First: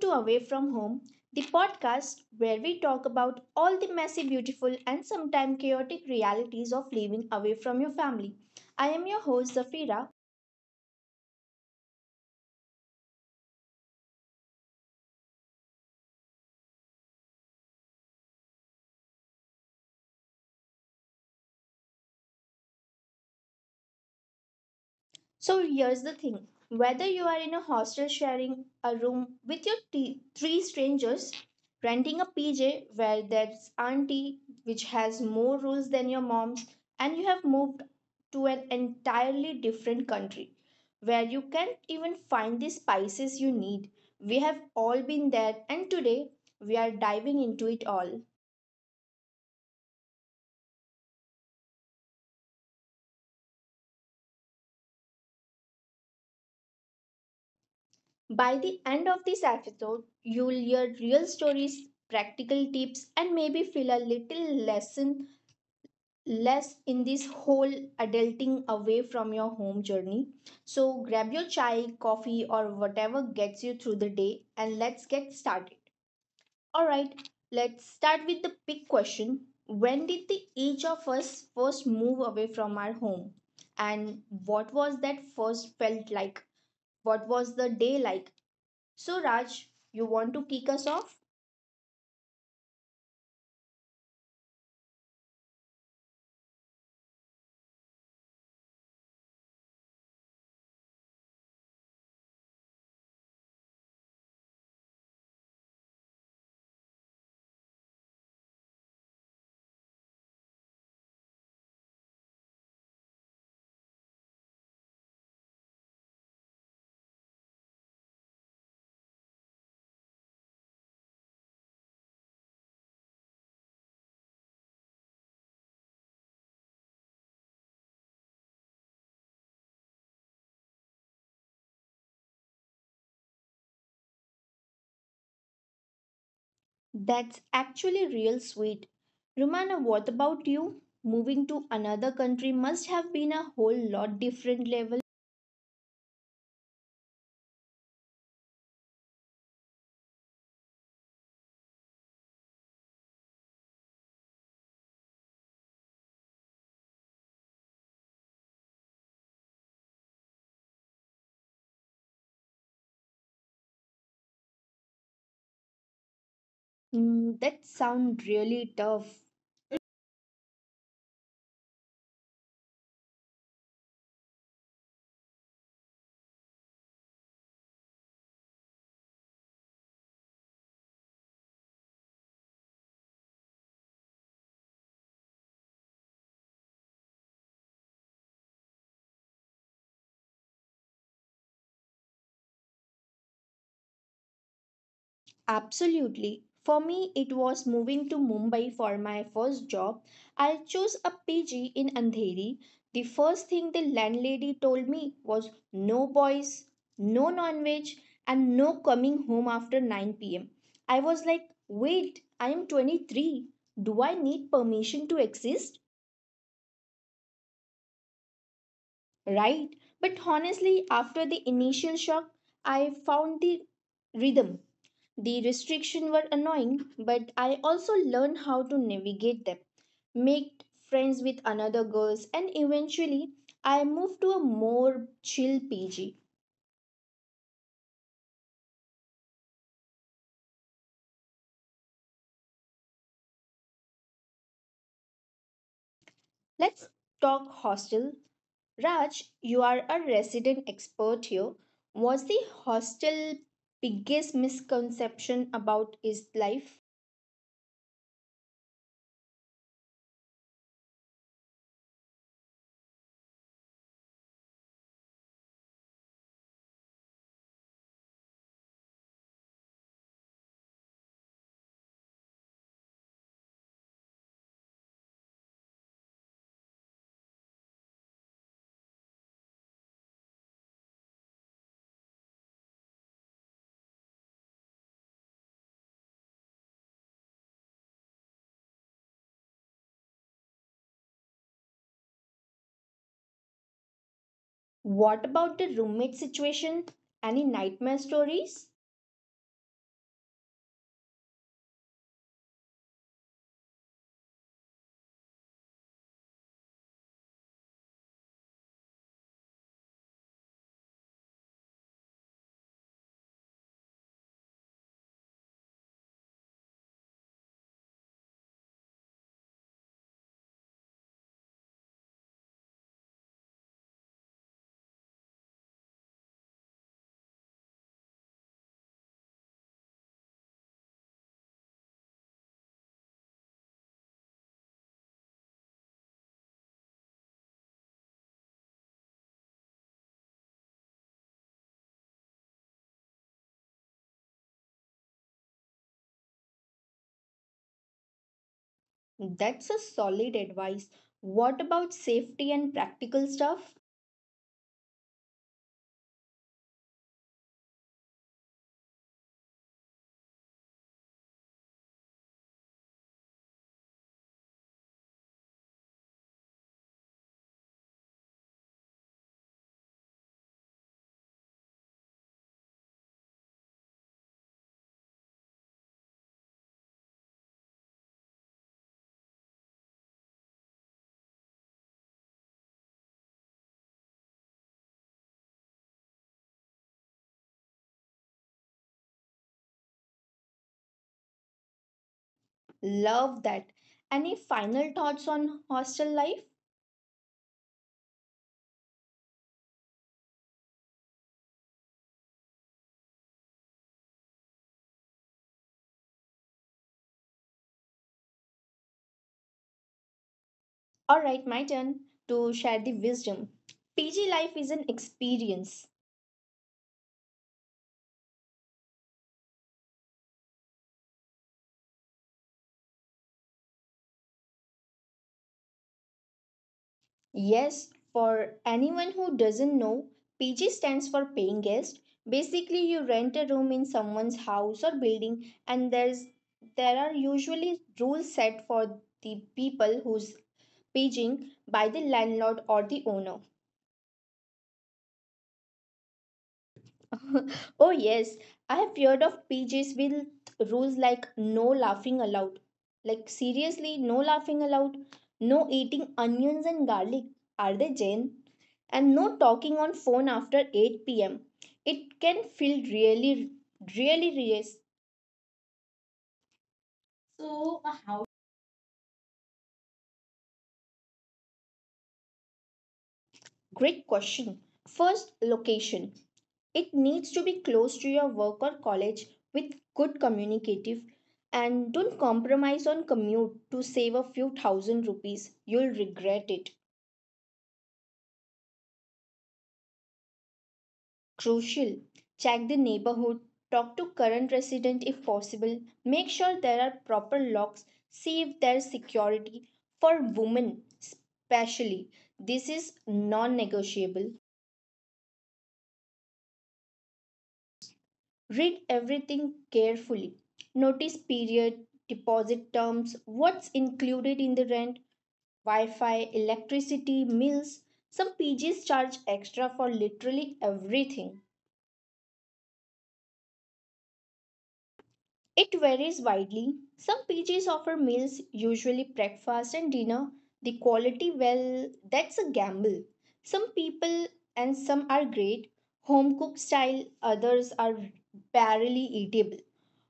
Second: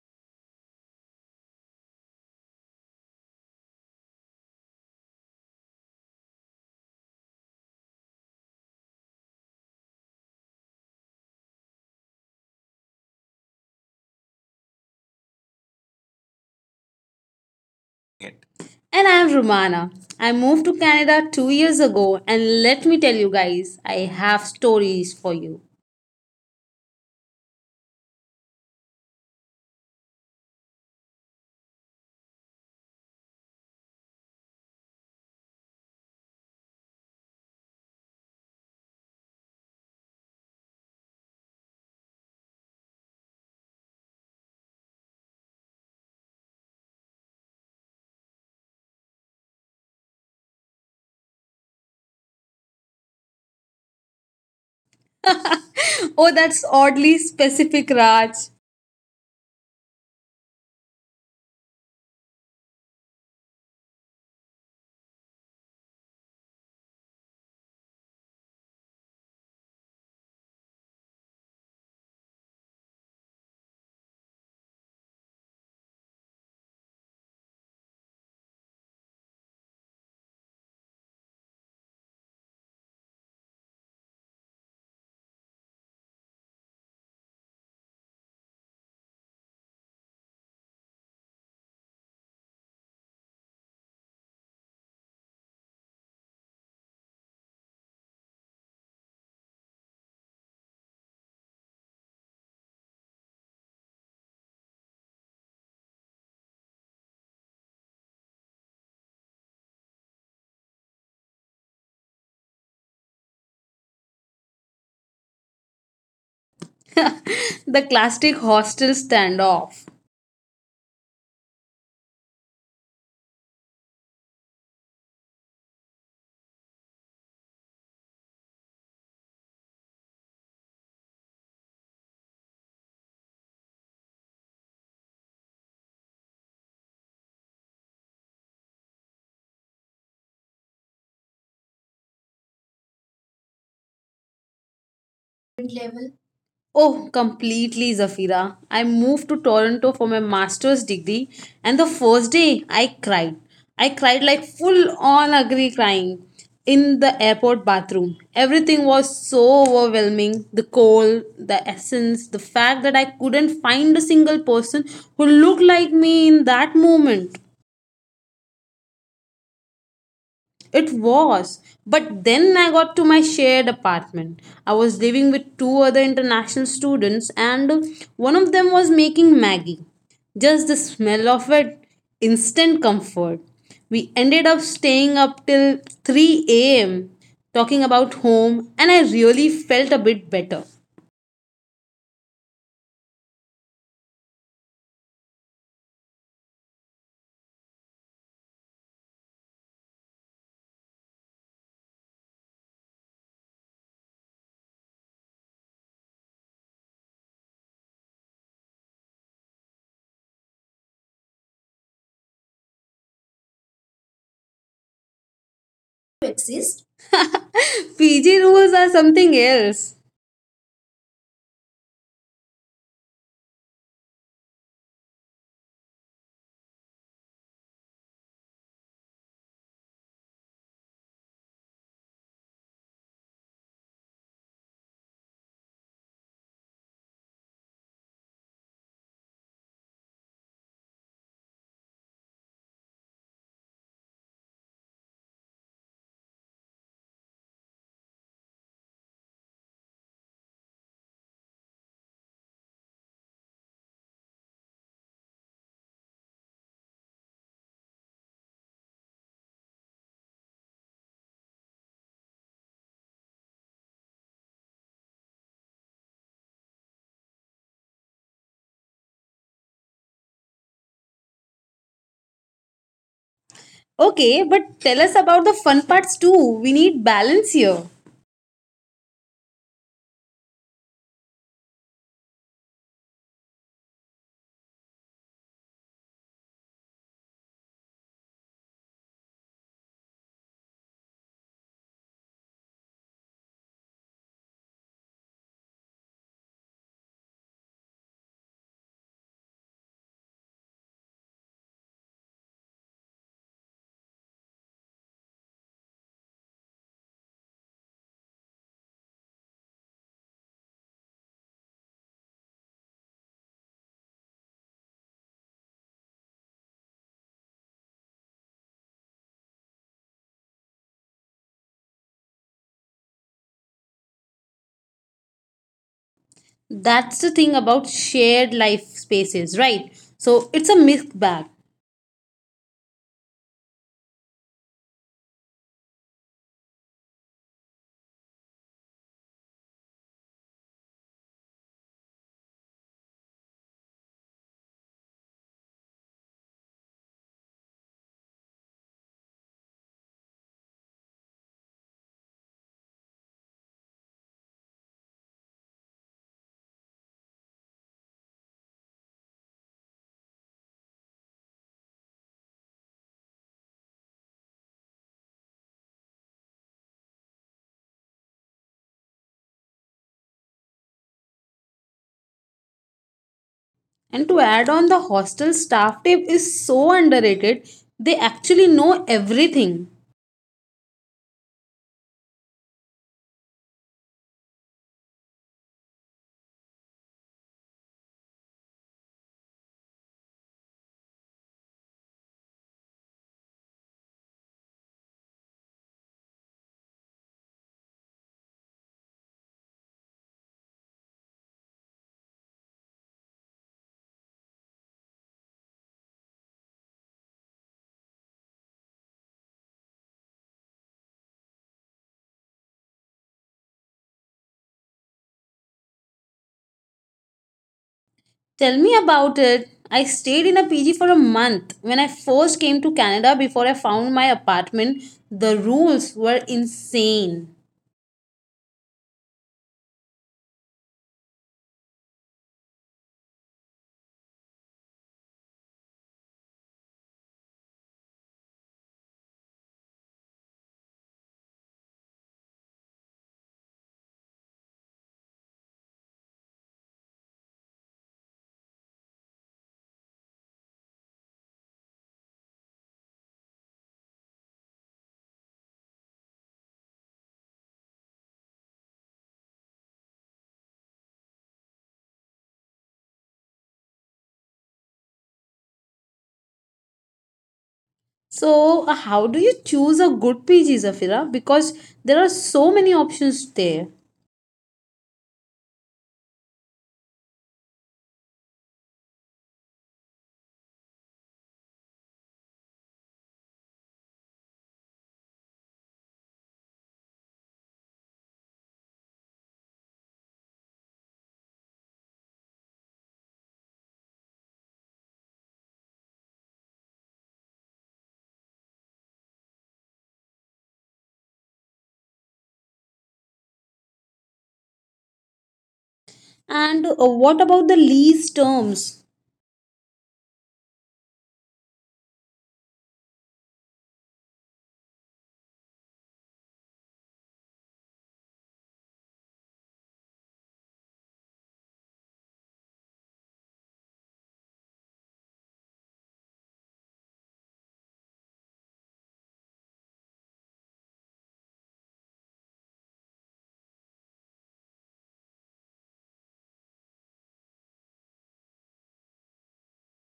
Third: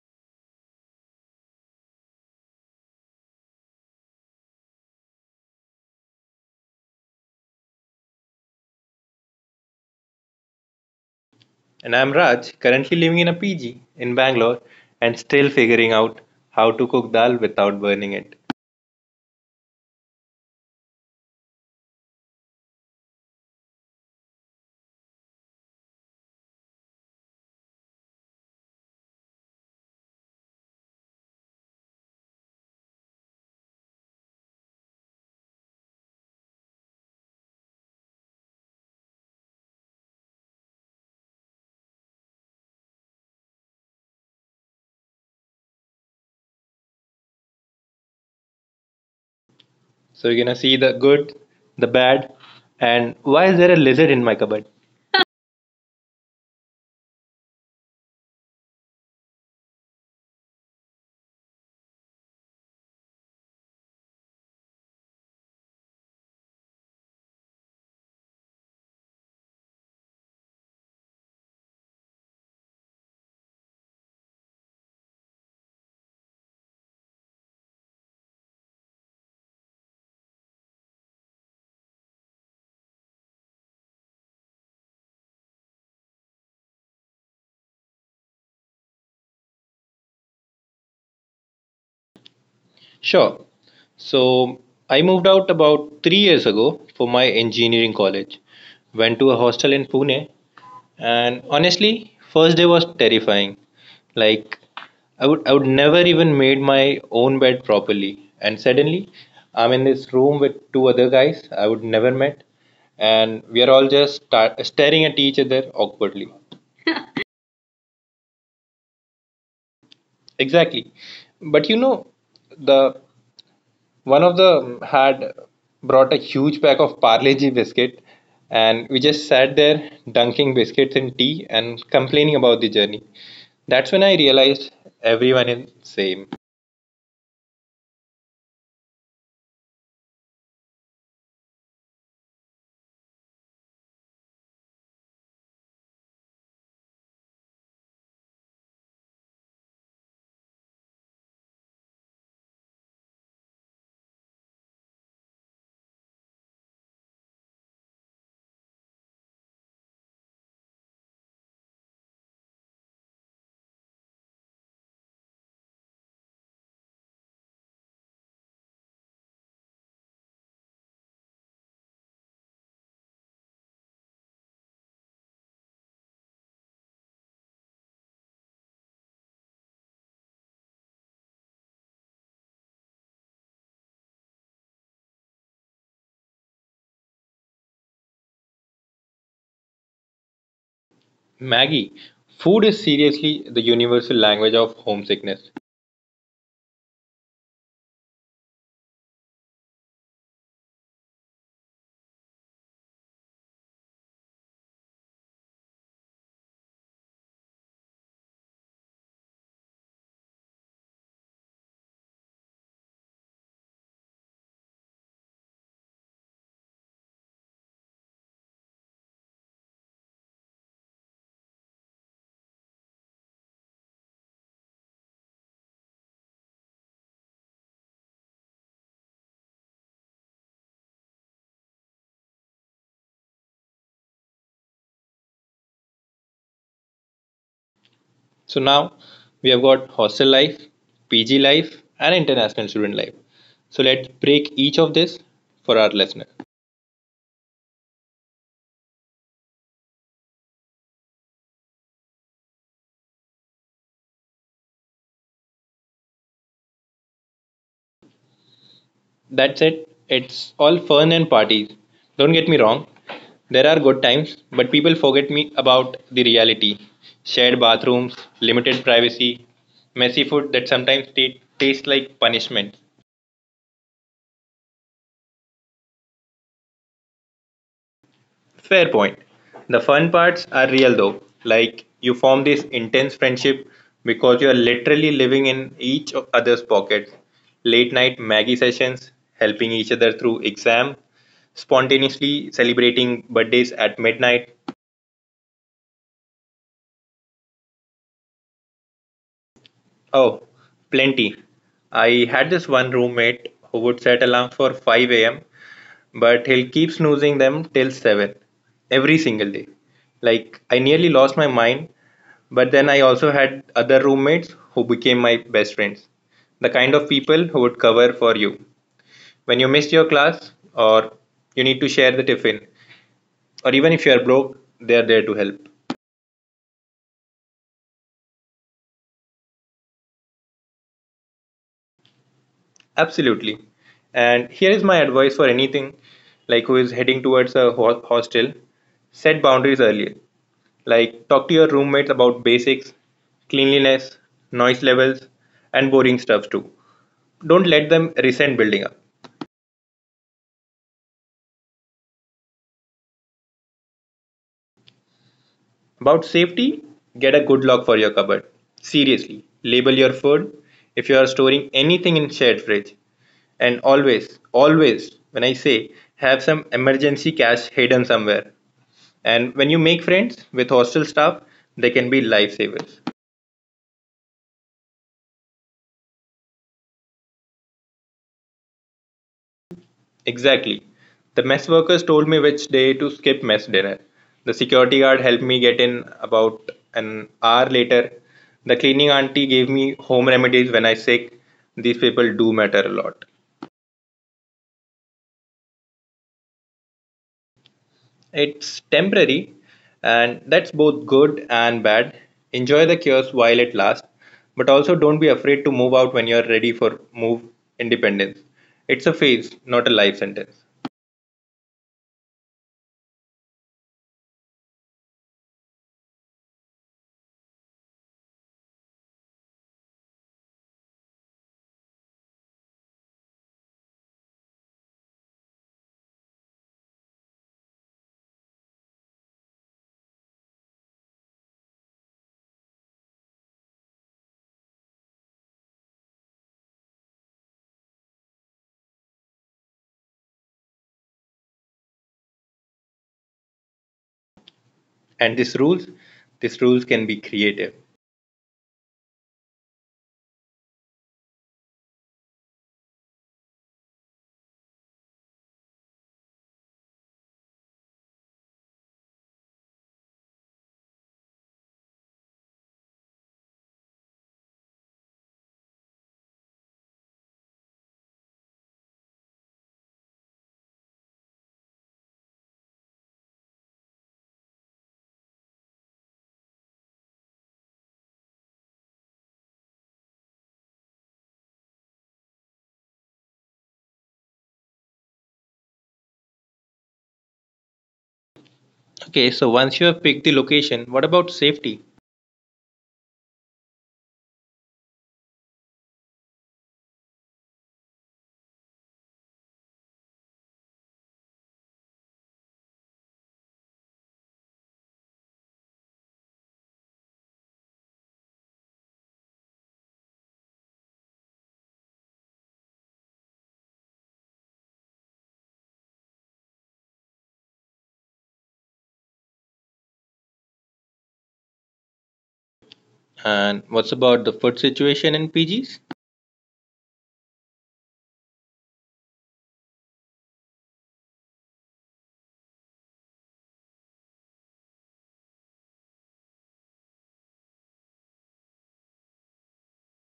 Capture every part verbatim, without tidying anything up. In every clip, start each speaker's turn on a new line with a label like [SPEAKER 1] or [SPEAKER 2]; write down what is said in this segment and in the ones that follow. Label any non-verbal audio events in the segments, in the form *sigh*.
[SPEAKER 1] to Away From Home, the podcast where we talk about all the messy, beautiful, and sometimes chaotic realities of living away from your family. I am your host Zafira.
[SPEAKER 2] And I'm Raj, currently living in a P G in Bangalore and still figuring out how to cook dal without burning it.
[SPEAKER 3] And I'm Rumana. I moved to Canada two years ago, and let me tell you guys, I have stories for
[SPEAKER 1] So
[SPEAKER 3] you.
[SPEAKER 1] here's the thing, whether you are in a hostel sharing a room with your t- three strangers, renting a P J where that's auntie which has more rules than your mom's, and you have moved to an entirely different country where you can't even find the spices you need. We have all been there, and today we are diving into it all.
[SPEAKER 2] So you're gonna see the good, the bad, and why is there a lizard in my cupboard?
[SPEAKER 3] *laughs* Oh, that's oddly specific, Raj.
[SPEAKER 1] By the end of this episode, you'll hear real stories, practical tips, and maybe feel a little lesson less in this whole adulting away from your home journey. So grab your chai, coffee, or whatever gets you through the day, and let's get started. All right, let's start with the big question. When did the each of us first move away from our home? And what was that first felt like? What was the day like? So, Raj, you want to kick us off?
[SPEAKER 2] Sure. So I moved out about three years ago for my engineering college. Went to a hostel in Pune. And honestly, first day was terrifying. Like, I would I would never even made my own bed properly. And suddenly I'm in this room with two other guys I would never met, and we are all just sta- staring at each other awkwardly.
[SPEAKER 3] *laughs* The classic hostel standoff.
[SPEAKER 2] Exactly. But you know, the one of them had brought a huge pack of Parle-G biscuit, and we just sat there dunking biscuits in tea and complaining about the journey. That's when I realized everyone is same.
[SPEAKER 1] That's actually real sweet. Romana, what about you? Moving to another country must have been a whole lot different level.
[SPEAKER 3] Oh, completely, Zafira. I moved to Toronto for my master's degree, and the first day I cried. I cried like full on ugly crying in the airport bathroom. Everything was so overwhelming, the cold, the essence, the fact that I couldn't find a single person who looked like me in that moment.
[SPEAKER 1] Mm, that sounds really tough.
[SPEAKER 3] It was. But then I got to my shared apartment. I was living with two other international students, and one of them was making Maggie. Just the smell of it, instant comfort. We ended up staying up till three a m talking about home, and I really felt a bit better.
[SPEAKER 2] Maggie, food is seriously the universal language of homesickness.
[SPEAKER 1] Absolutely. For me, it was moving to Mumbai for my first job. I chose a P G in Andheri. The first thing the landlady told me was no boys, no non veg, and no coming home after nine p m. I was like, wait, I am twenty-three. Do I need permission to
[SPEAKER 3] To
[SPEAKER 1] exist?
[SPEAKER 3] exist. Fiji rules are something else.
[SPEAKER 1] Right. But honestly, after the initial shock, I found the rhythm. The restrictions were annoying, but I also learned how to navigate them, make friends with another girls, and eventually I moved to a more chill P G.
[SPEAKER 2] So now we have got hostel life, P G life, and international student life. So let's break each of this for our listener.
[SPEAKER 1] Let's talk hostel. Raj, you are a resident expert here. What's the hostel biggest misconception about its life?
[SPEAKER 2] That's it. It's all fun and parties. Don't get me wrong. There are good times, but people forget me about the reality. Shared bathrooms, limited privacy, messy food that sometimes t- tastes like punishment.
[SPEAKER 3] Okay, but tell us about the fun parts too. We need balance here.
[SPEAKER 2] Fair point. The fun parts are real though. Like, you form this intense friendship because you are literally living in each o- other's pockets. Late night Maggie sessions, helping each other through exam, spontaneously celebrating birthdays at midnight.
[SPEAKER 1] What about the roommate situation? Any nightmare stories?
[SPEAKER 2] Oh, plenty. I had this one roommate who would set alarms for five a m, but he'll keep snoozing them till seven every single day. Like, I nearly lost my mind. But then I also had other roommates who became my best friends. The kind of people who would cover for you. When you missed your class, or you need to share the tiffin, or even if you are broke, they are there to help.
[SPEAKER 3] That's the thing about shared life spaces, right? So it's a mixed bag.
[SPEAKER 2] Absolutely. And here is my advice for anything, like, who is heading towards a ho- hostel, set boundaries earlier. Like, talk to your roommates about basics, cleanliness, noise levels, and boring stuff too. Don't let them resent building up.
[SPEAKER 1] That's a solid advice. What about safety and practical stuff?
[SPEAKER 2] About safety, get a good lock for your cupboard. Seriously, label your food if you are storing anything in shared fridge. And always, always, when I say, have some emergency cash hidden somewhere. And when you make friends with hostel staff, they can be lifesavers.
[SPEAKER 3] And to add on, the hostel staff tip is so underrated. They actually know everything.
[SPEAKER 2] Exactly. The mess workers told me which day to skip mess dinner. The security guard helped me get in about an hour later. The cleaning auntie gave me home remedies when I sick. These people do matter a lot.
[SPEAKER 1] Love that. Any final thoughts on hostel life?
[SPEAKER 2] It's temporary, and that's both good and bad. Enjoy the cures while it lasts, but also don't be afraid to move out when you're ready for move independence. It's a phase, not a life sentence.
[SPEAKER 1] All right, my turn to share the wisdom. P G life is an experience.
[SPEAKER 3] Tell me about it. I stayed in a P G for a month when I first came to Canada before I found my apartment. The rules were insane.
[SPEAKER 1] Yes, for anyone who doesn't know, P G stands for paying guest. Basically, you rent a room in someone's house or building, and there's there are usually rules set for the people who's paging by the landlord or the owner.
[SPEAKER 2] And these rules, these rules can be creative.
[SPEAKER 1] *laughs* Oh, yes. I have heard of P Js with rules like no laughing allowed. Like, seriously, no laughing allowed. No eating onions and garlic. Are they Jane? And no talking on phone after eight p m. It can feel really, really, really. So,
[SPEAKER 3] So, uh, how do you choose a good P G, Zafira? Because there are so many options there.
[SPEAKER 1] great question. First, location. It needs to be close to your work or college with good communicative, and don't compromise on commute to save a few thousand rupees. You'll regret it.
[SPEAKER 2] Okay, so once you have picked the location, what about safety?
[SPEAKER 1] Crucial. Check the neighborhood. Talk to current resident if possible. Make sure there are proper locks. See if there's security for women, especially. This is non negotiable.
[SPEAKER 3] And uh, what about the lease terms?
[SPEAKER 1] Read everything carefully. Notice period, deposit terms, what's included in the rent, Wi Fi, electricity, meals. Some P Gs charge extra for literally everything.
[SPEAKER 2] And what's about the food situation in P Gs?
[SPEAKER 1] It varies widely. Some P Gs offer meals, usually breakfast and dinner. The quality, well, that's a gamble. Some people and some are great, home cooked style, others are barely eatable.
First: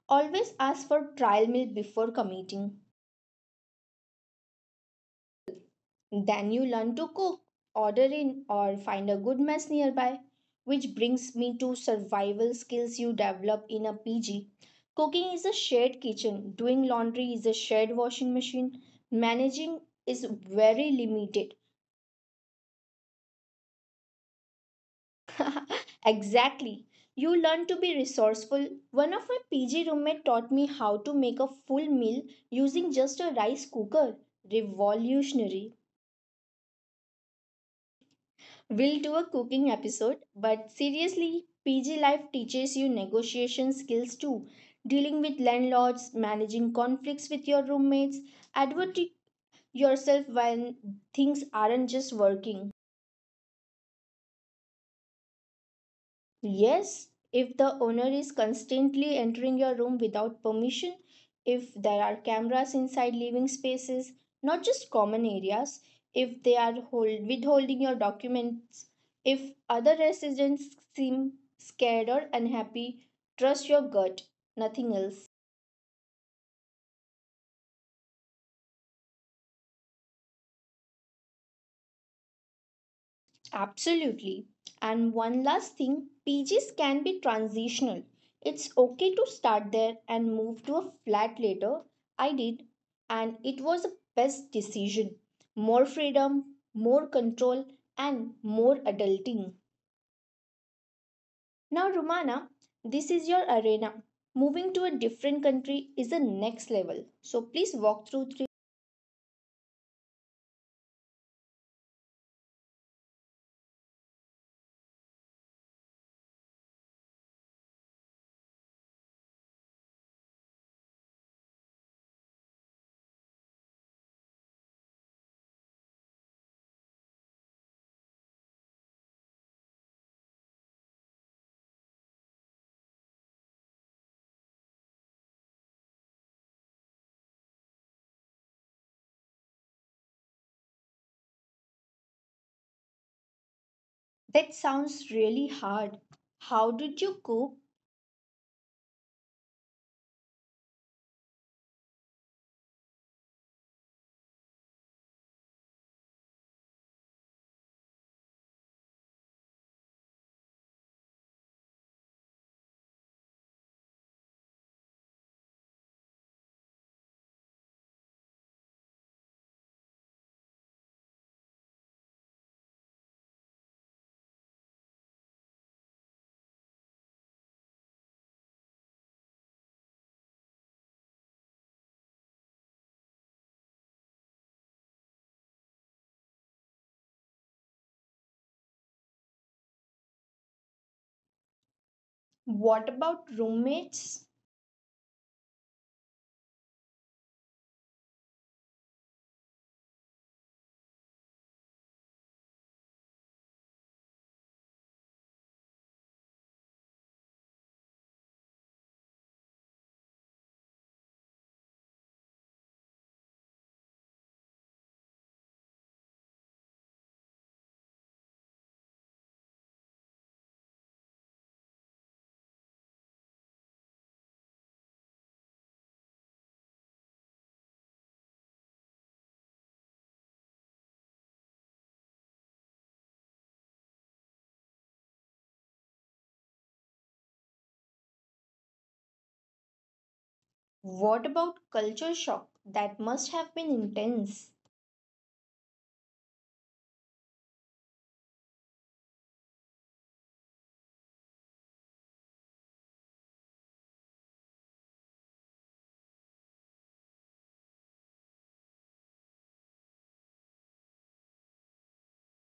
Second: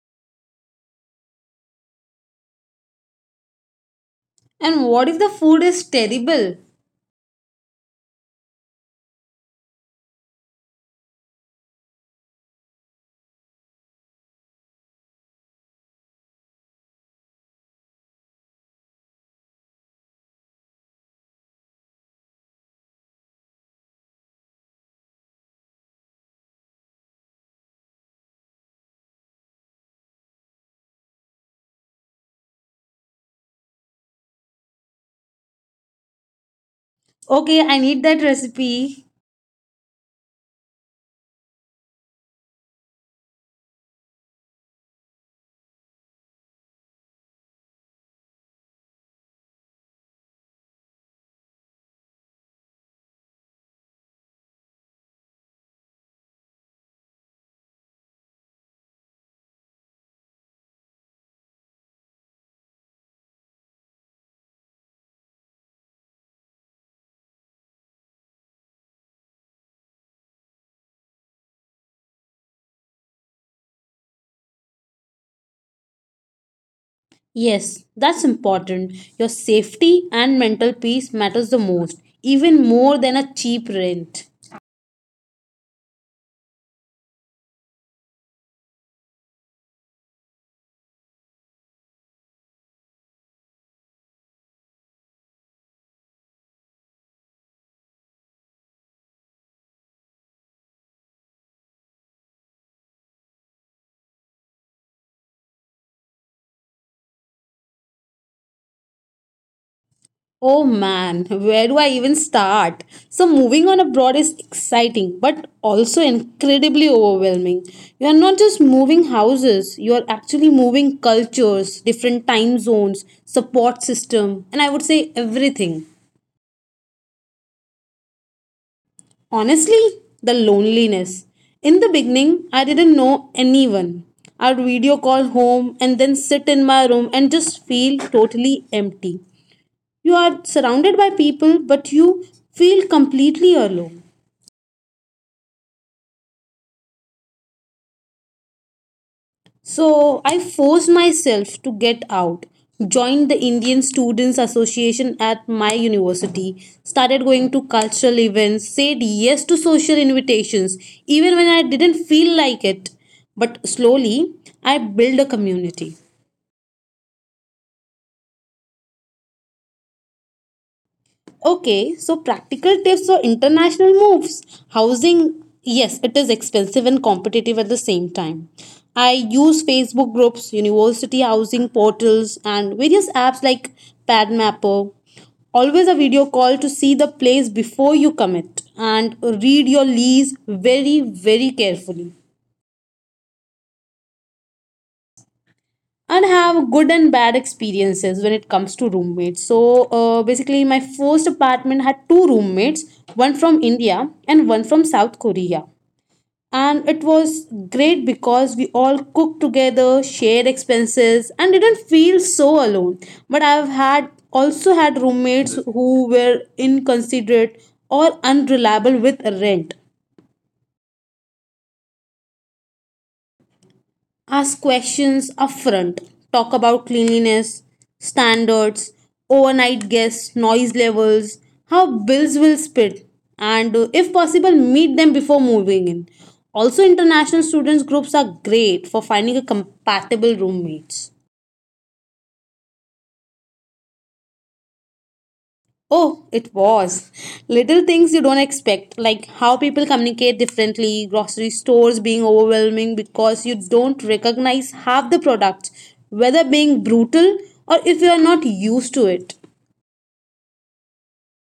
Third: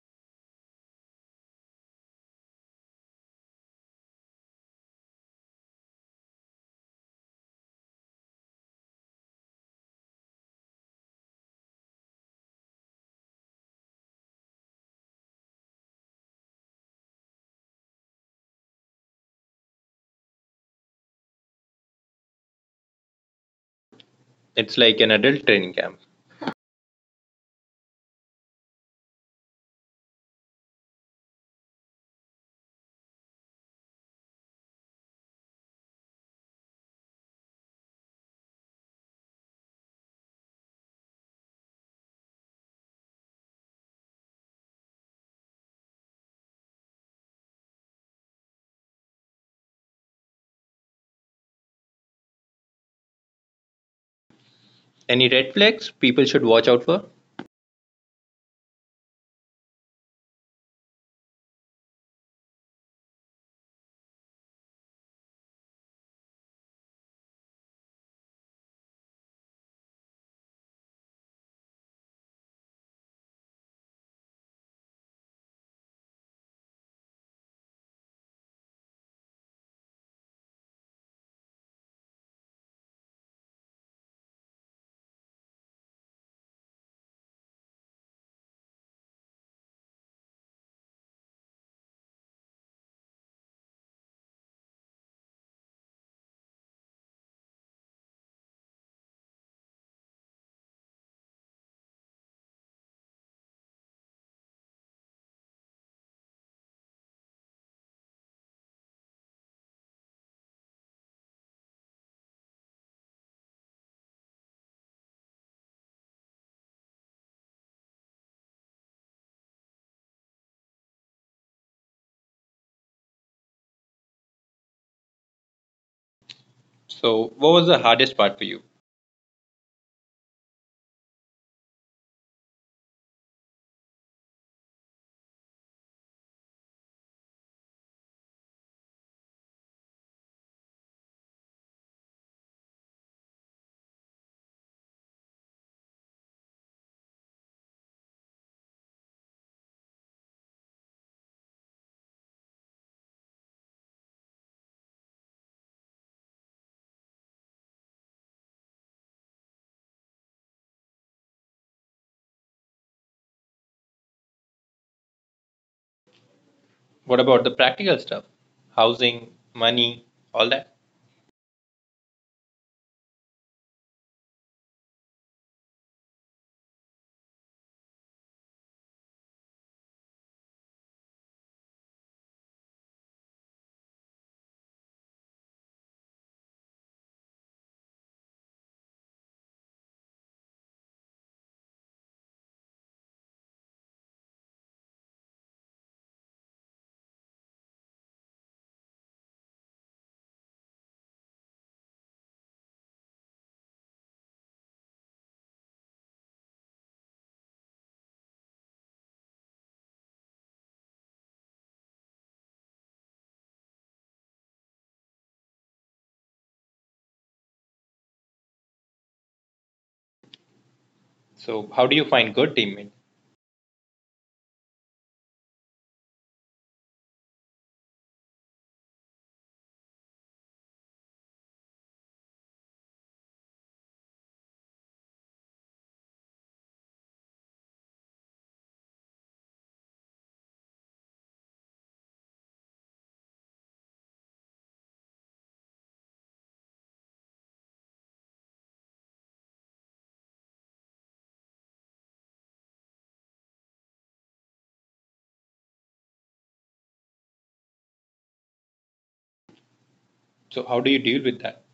[SPEAKER 1] Always ask for trial meal before committing.
[SPEAKER 3] And what if the food is
[SPEAKER 1] Then
[SPEAKER 3] terrible?
[SPEAKER 1] you learn to cook, order in, or find a good mess nearby. Which brings me to survival skills you develop in a P G. Cooking is a shared kitchen, doing laundry is a shared washing machine, managing is very limited.
[SPEAKER 2] It's like an adult
[SPEAKER 1] *laughs*
[SPEAKER 2] training camp.
[SPEAKER 1] Exactly. You learn to be resourceful. One of my P G roommate taught me how to make a full meal using just a rice cooker. Revolutionary.
[SPEAKER 3] Okay, I need that
[SPEAKER 1] We'll do a
[SPEAKER 3] recipe.
[SPEAKER 1] cooking episode, but seriously, P G life teaches you negotiation skills too. Dealing with landlords, managing conflicts with your roommates, advocate yourself when things aren't just working.
[SPEAKER 2] Any red flags people should
[SPEAKER 1] Yes,
[SPEAKER 2] watch out for?
[SPEAKER 1] if the owner is constantly entering your room without permission, if there are cameras inside living spaces, not just common areas, if they are hold, withholding your documents, if other residents seem scared or unhappy, trust your gut, nothing else.
[SPEAKER 3] Yes, that's important. Your safety and mental peace matters the most, even more than a
[SPEAKER 1] Absolutely.
[SPEAKER 3] cheap
[SPEAKER 1] And
[SPEAKER 3] rent.
[SPEAKER 1] one last thing, P Gs can be transitional. It's okay to start there and move to a flat later. I did, and it was the best decision. More freedom, more control, and more adulting. Now, Romana, this is your arena. Moving to a different country is the next level. So please walk through three.
[SPEAKER 3] Oh man, where do I even start? So, moving on abroad is exciting but also incredibly overwhelming. You are not just moving houses, you are actually moving cultures, different time zones, support system, and I would say everything.
[SPEAKER 2] So, what was the hardest part for you?
[SPEAKER 3] Honestly, the loneliness. In the beginning, I didn't know anyone. I'd video call home and then sit in my room and just feel totally empty. You are surrounded by people, but you feel
[SPEAKER 1] That
[SPEAKER 3] completely
[SPEAKER 1] sounds
[SPEAKER 3] alone.
[SPEAKER 1] really hard. How did you cope?
[SPEAKER 3] So I forced myself to get out, joined the Indian Students Association at my university, started going to cultural events, said yes to social invitations, even when I didn't feel like it. But slowly, I built a community.
[SPEAKER 2] What about the practical stuff? Housing, money, all that.
[SPEAKER 3] Okay, so practical tips for international moves. Housing, yes, it is expensive and competitive at the same time. I use Facebook groups, university housing portals, and various apps like Padmapper. Always a video call to see the place before you commit, and read your lease very, very
[SPEAKER 1] What about
[SPEAKER 3] carefully.
[SPEAKER 1] roommates?
[SPEAKER 3] And have good and bad experiences when it comes to roommates. So uh, basically, my first apartment had two roommates, one from India and one from South Korea. And it was great because we all cooked together, shared expenses, and didn't feel so alone. But I've had also had roommates who were inconsiderate or unreliable with rent.
[SPEAKER 2] So, how do you find good teammates?
[SPEAKER 3] Ask questions upfront, talk about cleanliness, standards, overnight guests, noise levels, how bills will split, and uh, if possible, meet them before moving in. Also, international students groups are great for finding a compatible
[SPEAKER 1] What about
[SPEAKER 3] roommates.
[SPEAKER 1] culture shock? That must have been intense.
[SPEAKER 3] Oh, it was. Little things you don't expect, like how people communicate differently, grocery stores being overwhelming because you don't recognize half the products, whether being brutal or if you are not used to it.
[SPEAKER 2] So, how do you deal with that?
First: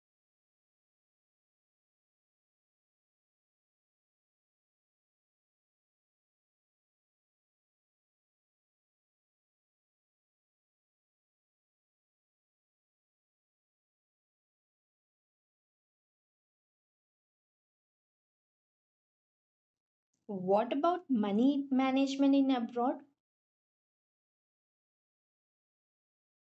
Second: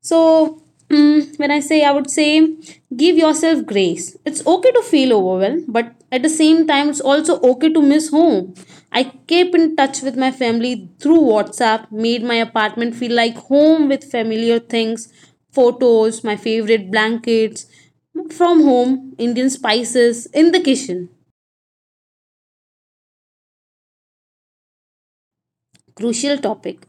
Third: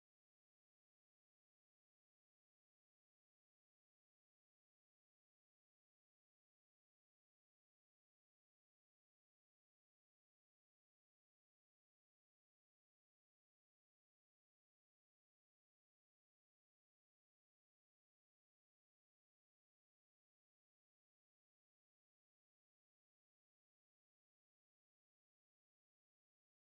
[SPEAKER 3] So, mm, when I say, I would say, give yourself grace. It's okay to feel overwhelmed, but at the same time, it's also okay to miss home. I kept in touch with my family through WhatsApp, made my apartment feel like home with familiar things, photos, my favorite blankets from home, Indian spices in the
[SPEAKER 1] What
[SPEAKER 3] kitchen.
[SPEAKER 1] about money management in abroad?
[SPEAKER 3] Crucial topic.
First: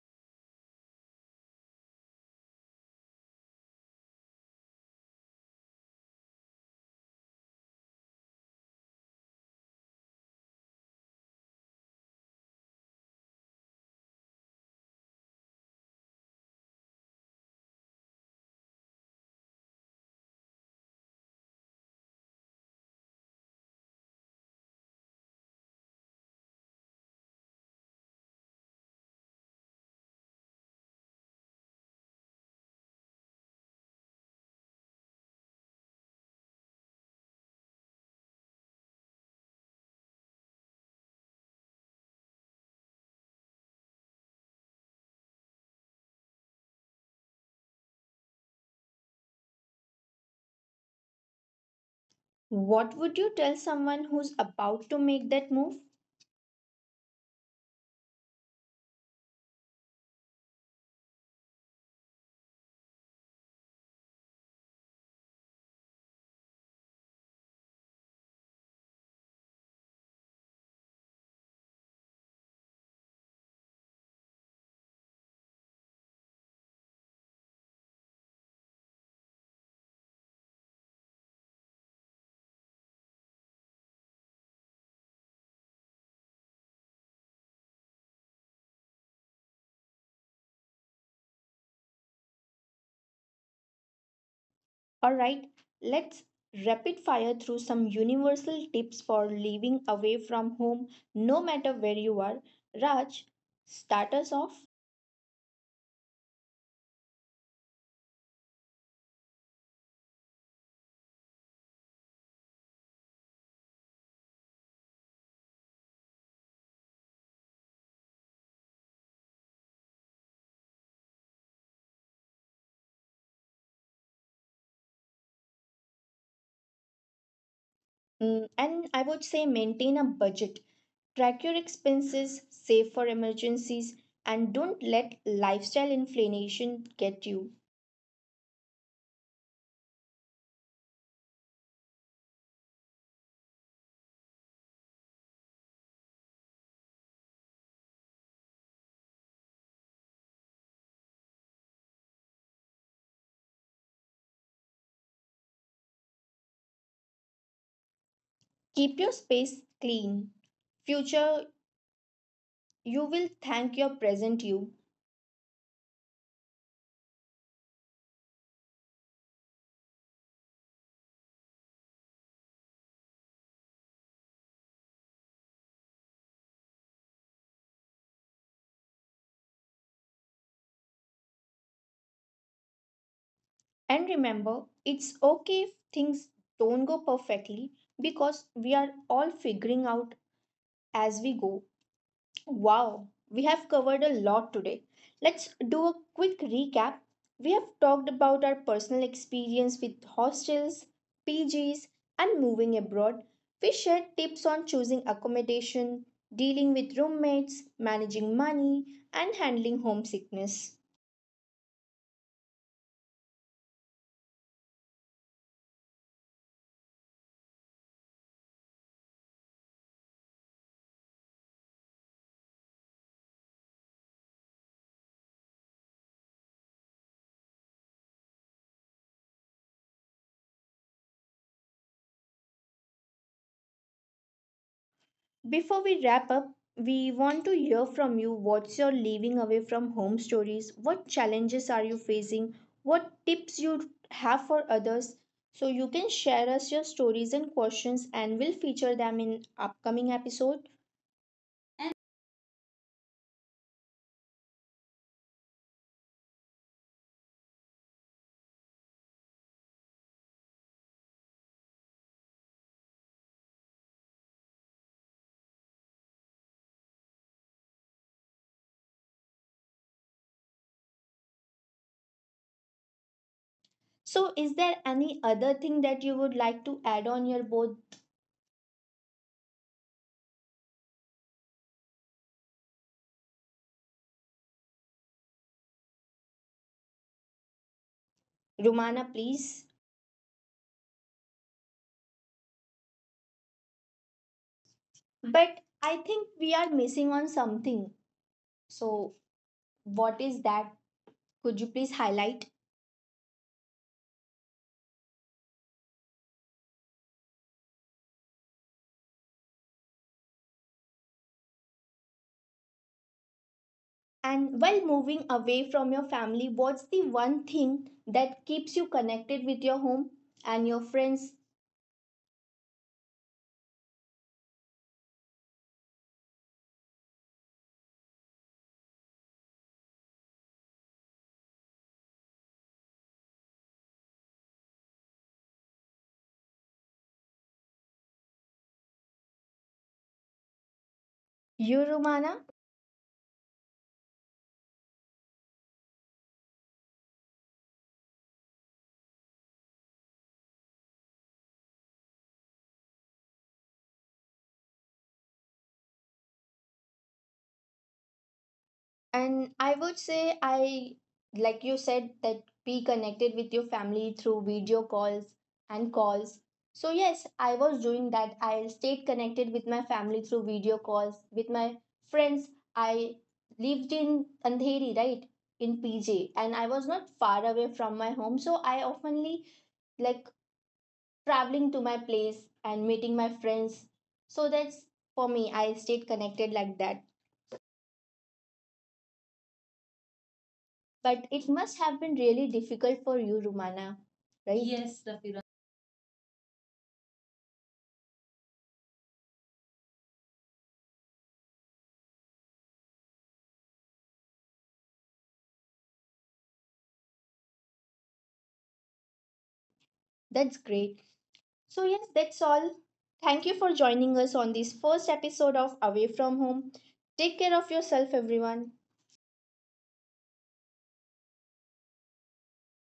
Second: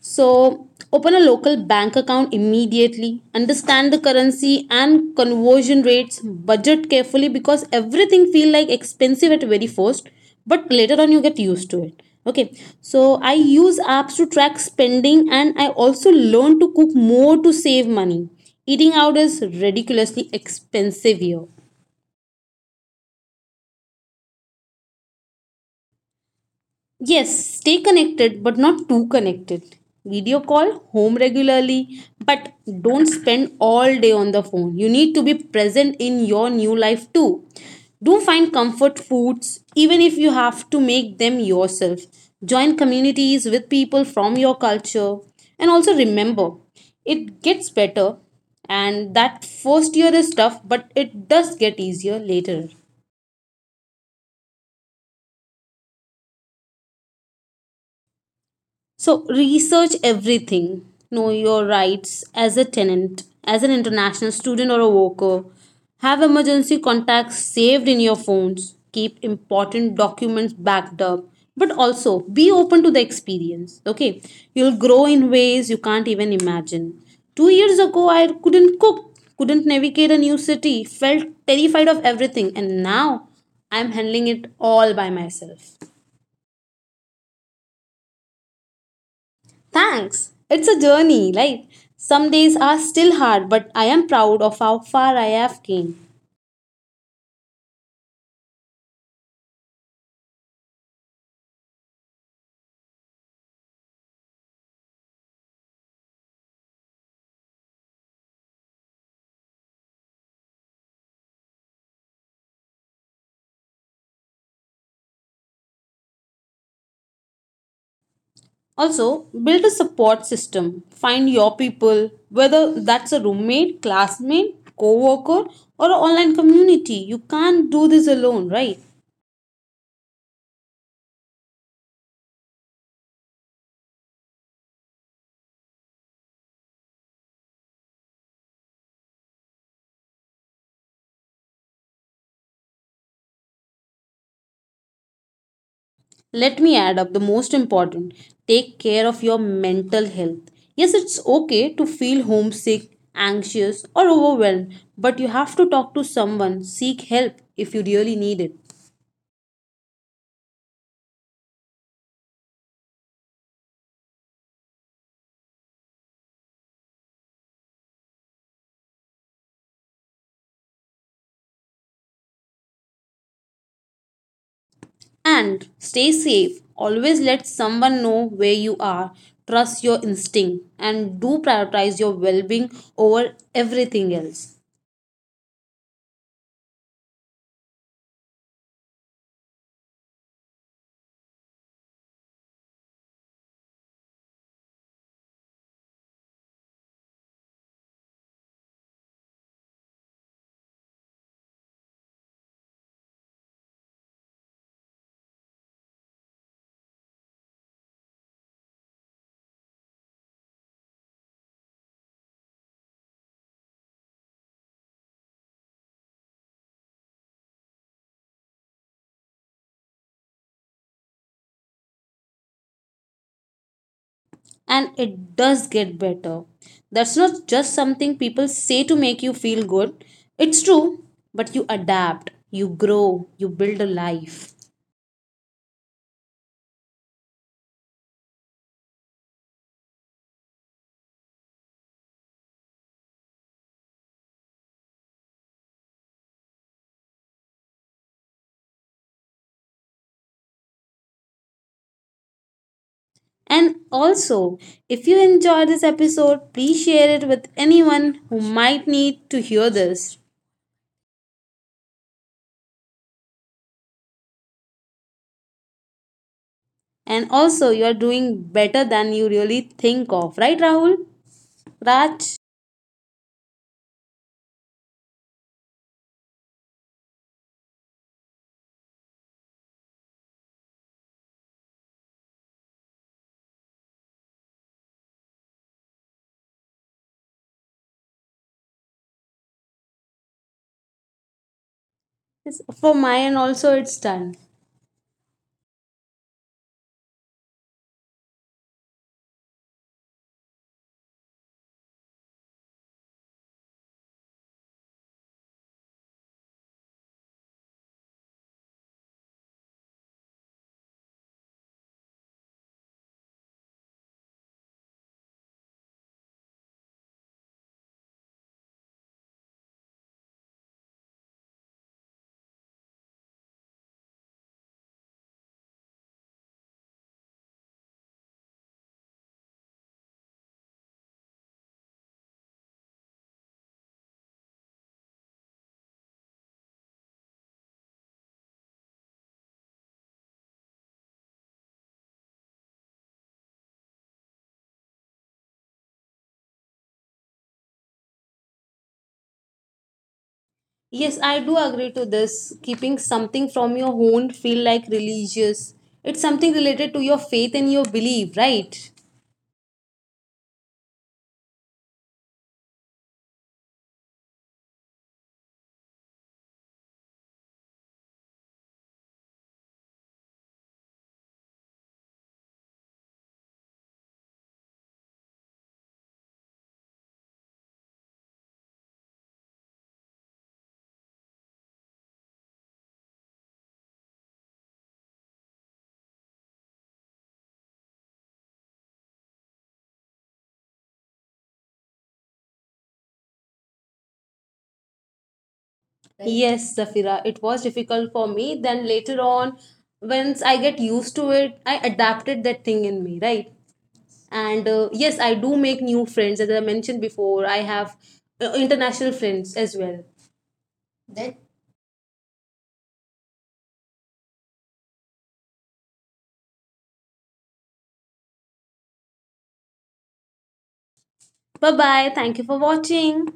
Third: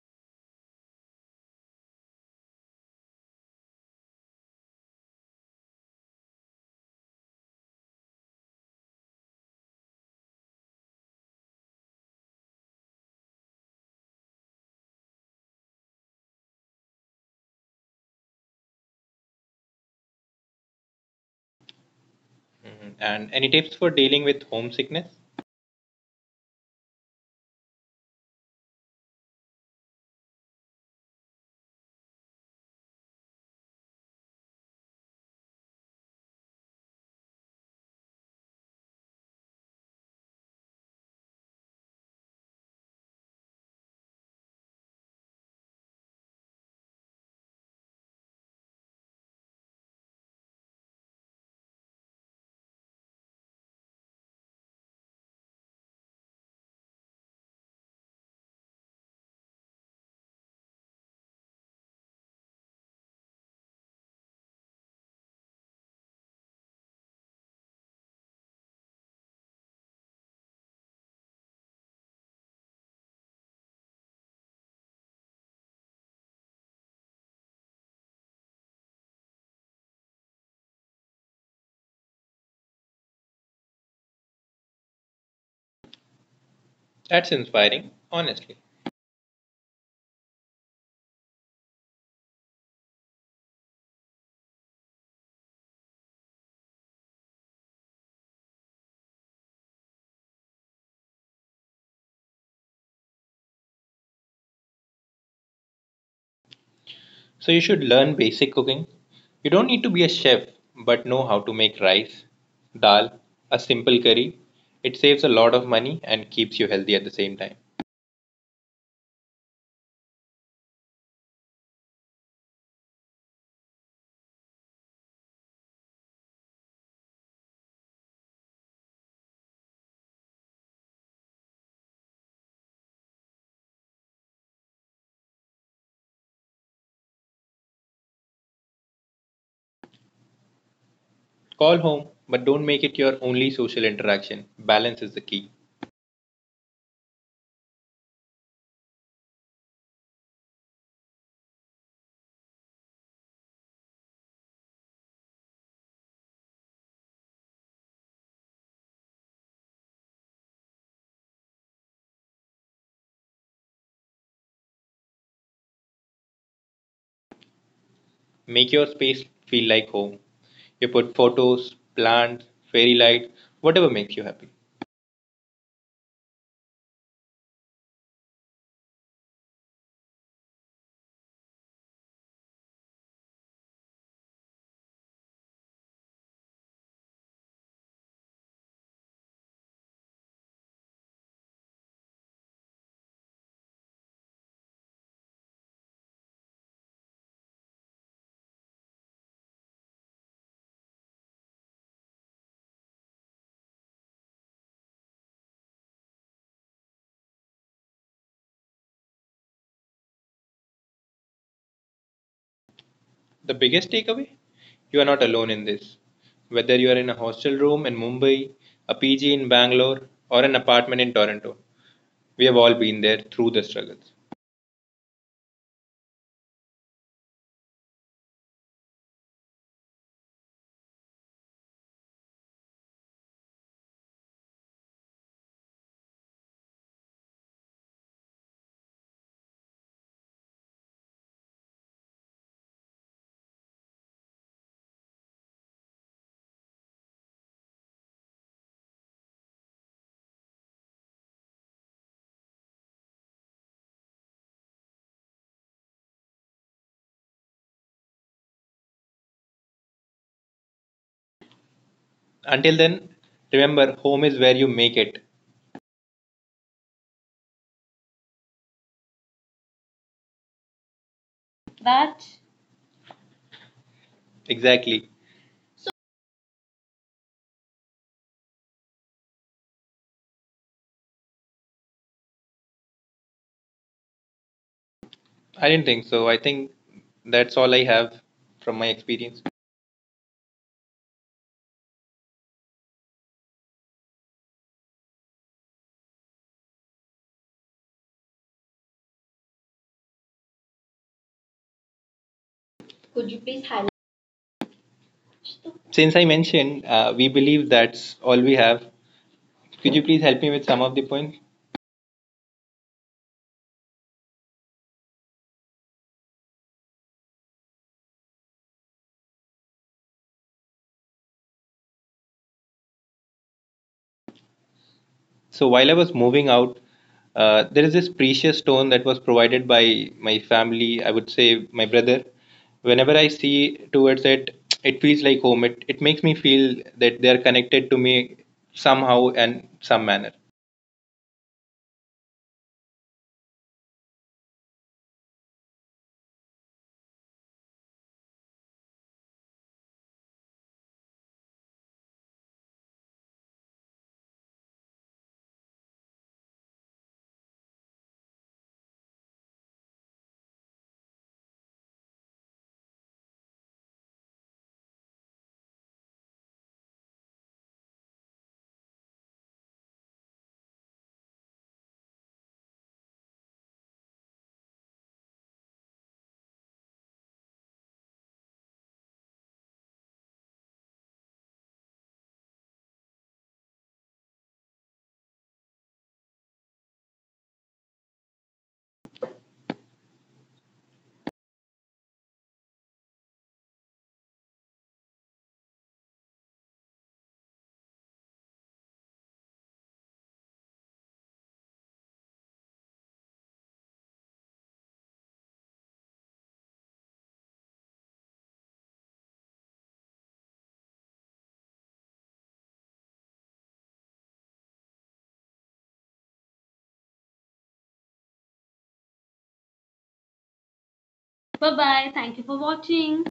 [SPEAKER 3] So, open a local bank account immediately, understand the currency and conversion rates, budget carefully because everything feel like expensive at very first, but later on you get used to it. Okay, so I use apps to track spending, and I also learn to cook more to save money. Eating out is ridiculously expensive here.
[SPEAKER 2] Mhm. And any tips for dealing with homesickness?
[SPEAKER 3] Yes, stay connected, but not too connected. Video call home regularly, but don't spend all day on the phone. You need to be present in your new life too. Do find comfort foods, even if you have to make them yourself. Join communities with people from your culture. And also remember, it gets better, and that first year is tough, but it does get easier later.
[SPEAKER 1] What would you tell someone who's about to make that move?
[SPEAKER 3] So research everything. Know your rights as a tenant, as an international student or a worker. Have emergency contacts saved in your phones. Keep important documents backed up. But also be open to the experience. Okay. You'll grow in ways you can't even imagine. Two years ago, I couldn't cook, couldn't navigate a new city, felt terrified of everything, and now I'm handling it all by myself.
[SPEAKER 2] That's inspiring, honestly.
[SPEAKER 3] Thanks. It's a journey, right? Some days are still hard, but I am proud of
[SPEAKER 1] All
[SPEAKER 3] how
[SPEAKER 1] right,
[SPEAKER 3] far I have
[SPEAKER 1] let's
[SPEAKER 3] came.
[SPEAKER 1] rapid fire through some universal tips for living away from home no matter where you are. Raj, start us off.
[SPEAKER 2] So you should learn basic cooking. You don't need to be a chef, but know how to make rice, dal, a simple curry. It saves a lot of money and keeps you healthy at the same time.
[SPEAKER 3] Also, build a support system. Find your people, whether that's a roommate, classmate, co-worker, or an online community. You can't do this alone,
[SPEAKER 1] Mm,
[SPEAKER 3] right?
[SPEAKER 1] and I would say maintain a budget. Track your expenses, save for emergencies, and don't let lifestyle inflation get you.
[SPEAKER 2] Call home, but don't make it your only social interaction. Balance is the key.
[SPEAKER 3] Let me add up the most important. Take care of your mental health. Yes, it's okay to feel homesick, anxious, or overwhelmed, but you have to talk to someone, seek help if you really need it.
[SPEAKER 1] Keep your space clean. Future, you will thank your present you.
[SPEAKER 2] Make your space feel like home. You put photos, plants, fairy lights, whatever makes you happy.
[SPEAKER 3] And stay safe. Always let someone know where you are. Trust your instinct and do prioritize your well being over everything
[SPEAKER 1] And
[SPEAKER 3] else.
[SPEAKER 1] remember, it's okay if things don't go perfectly because we are all figuring out as we go. Wow, we have covered a lot today. Let's do a quick recap. We have talked about our personal experience with hostels, P Gs, and moving abroad. We shared tips on choosing accommodation, dealing with roommates, managing money, and handling homesickness.
[SPEAKER 2] The biggest takeaway? You are not alone in this. Whether you are in a hostel room in Mumbai, a P G in Bangalore, or an apartment in Toronto, we have all been there through the struggles.
[SPEAKER 3] And it does get better. That's not just something people say to make you feel good. It's true, but you adapt, you grow, you build a life.
[SPEAKER 1] Before we wrap up, we want to hear from you. What's your leaving away from home stories? What challenges are you facing? What tips you have for others? So you can share us your stories and questions and we'll feature them in upcoming episode.
[SPEAKER 3] And also, if you enjoyed this episode, please share it with anyone who might need to hear this.
[SPEAKER 2] Until then, remember, home is where you make it.
[SPEAKER 3] And also, you are doing better than you really think of, right, Rahul? Raj?
[SPEAKER 2] That.
[SPEAKER 1] So
[SPEAKER 2] Exactly.
[SPEAKER 1] is there any other thing that you would like to add on your board,
[SPEAKER 2] I didn't think so. I think that's all I have from my experience.
[SPEAKER 1] Romana, please?
[SPEAKER 3] Yes, for my end also, it's done.
[SPEAKER 1] But I think we are missing on something. So what is that? Could you please
[SPEAKER 2] Could
[SPEAKER 1] highlight?
[SPEAKER 2] you please highlight? Since I mentioned, uh, we believe that's all we have, could you please help me with some of the points?
[SPEAKER 1] And while moving away from your family, what's the one thing that keeps you connected with your home and your friends?
[SPEAKER 2] So while I was moving out, uh, there is this precious stone that was provided by my family. I would say my brother. Whenever I see towards it, it feels like home. It it makes me feel that they are connected to me somehow and some manner.
[SPEAKER 1] You, Romana?
[SPEAKER 3] Yes, I do agree to this. Keeping something from your own feel like religious, it's something related to your faith and your belief, right?
[SPEAKER 1] And I would say, I, like you said, that be connected with your family through video calls and calls. So, yes, I was doing that. I stayed connected with my family through video calls, with my friends. I lived in Andheri, right? In P J, and I was not far away from my home. So, I oftenly like traveling to my place and meeting my friends. So that's for me, I stayed connected like that. But it must have been really difficult for you, Rumana,
[SPEAKER 3] Right.
[SPEAKER 1] right?
[SPEAKER 3] Yes, Zafira, it was difficult for me. Then later on, once I get used to it, I adapted that thing in me, right? And uh, yes, I do make new friends. As I mentioned before, I have uh, international friends as well.
[SPEAKER 1] That's great. So, yes, that's all. Thank you for joining us on this first episode of Away from Home. Take care of yourself, everyone.
[SPEAKER 3] Bye
[SPEAKER 2] Bye
[SPEAKER 3] bye.
[SPEAKER 2] bye.
[SPEAKER 3] Thank
[SPEAKER 2] Thank
[SPEAKER 3] you
[SPEAKER 2] you
[SPEAKER 3] for
[SPEAKER 2] for
[SPEAKER 3] watching.
[SPEAKER 2] watching.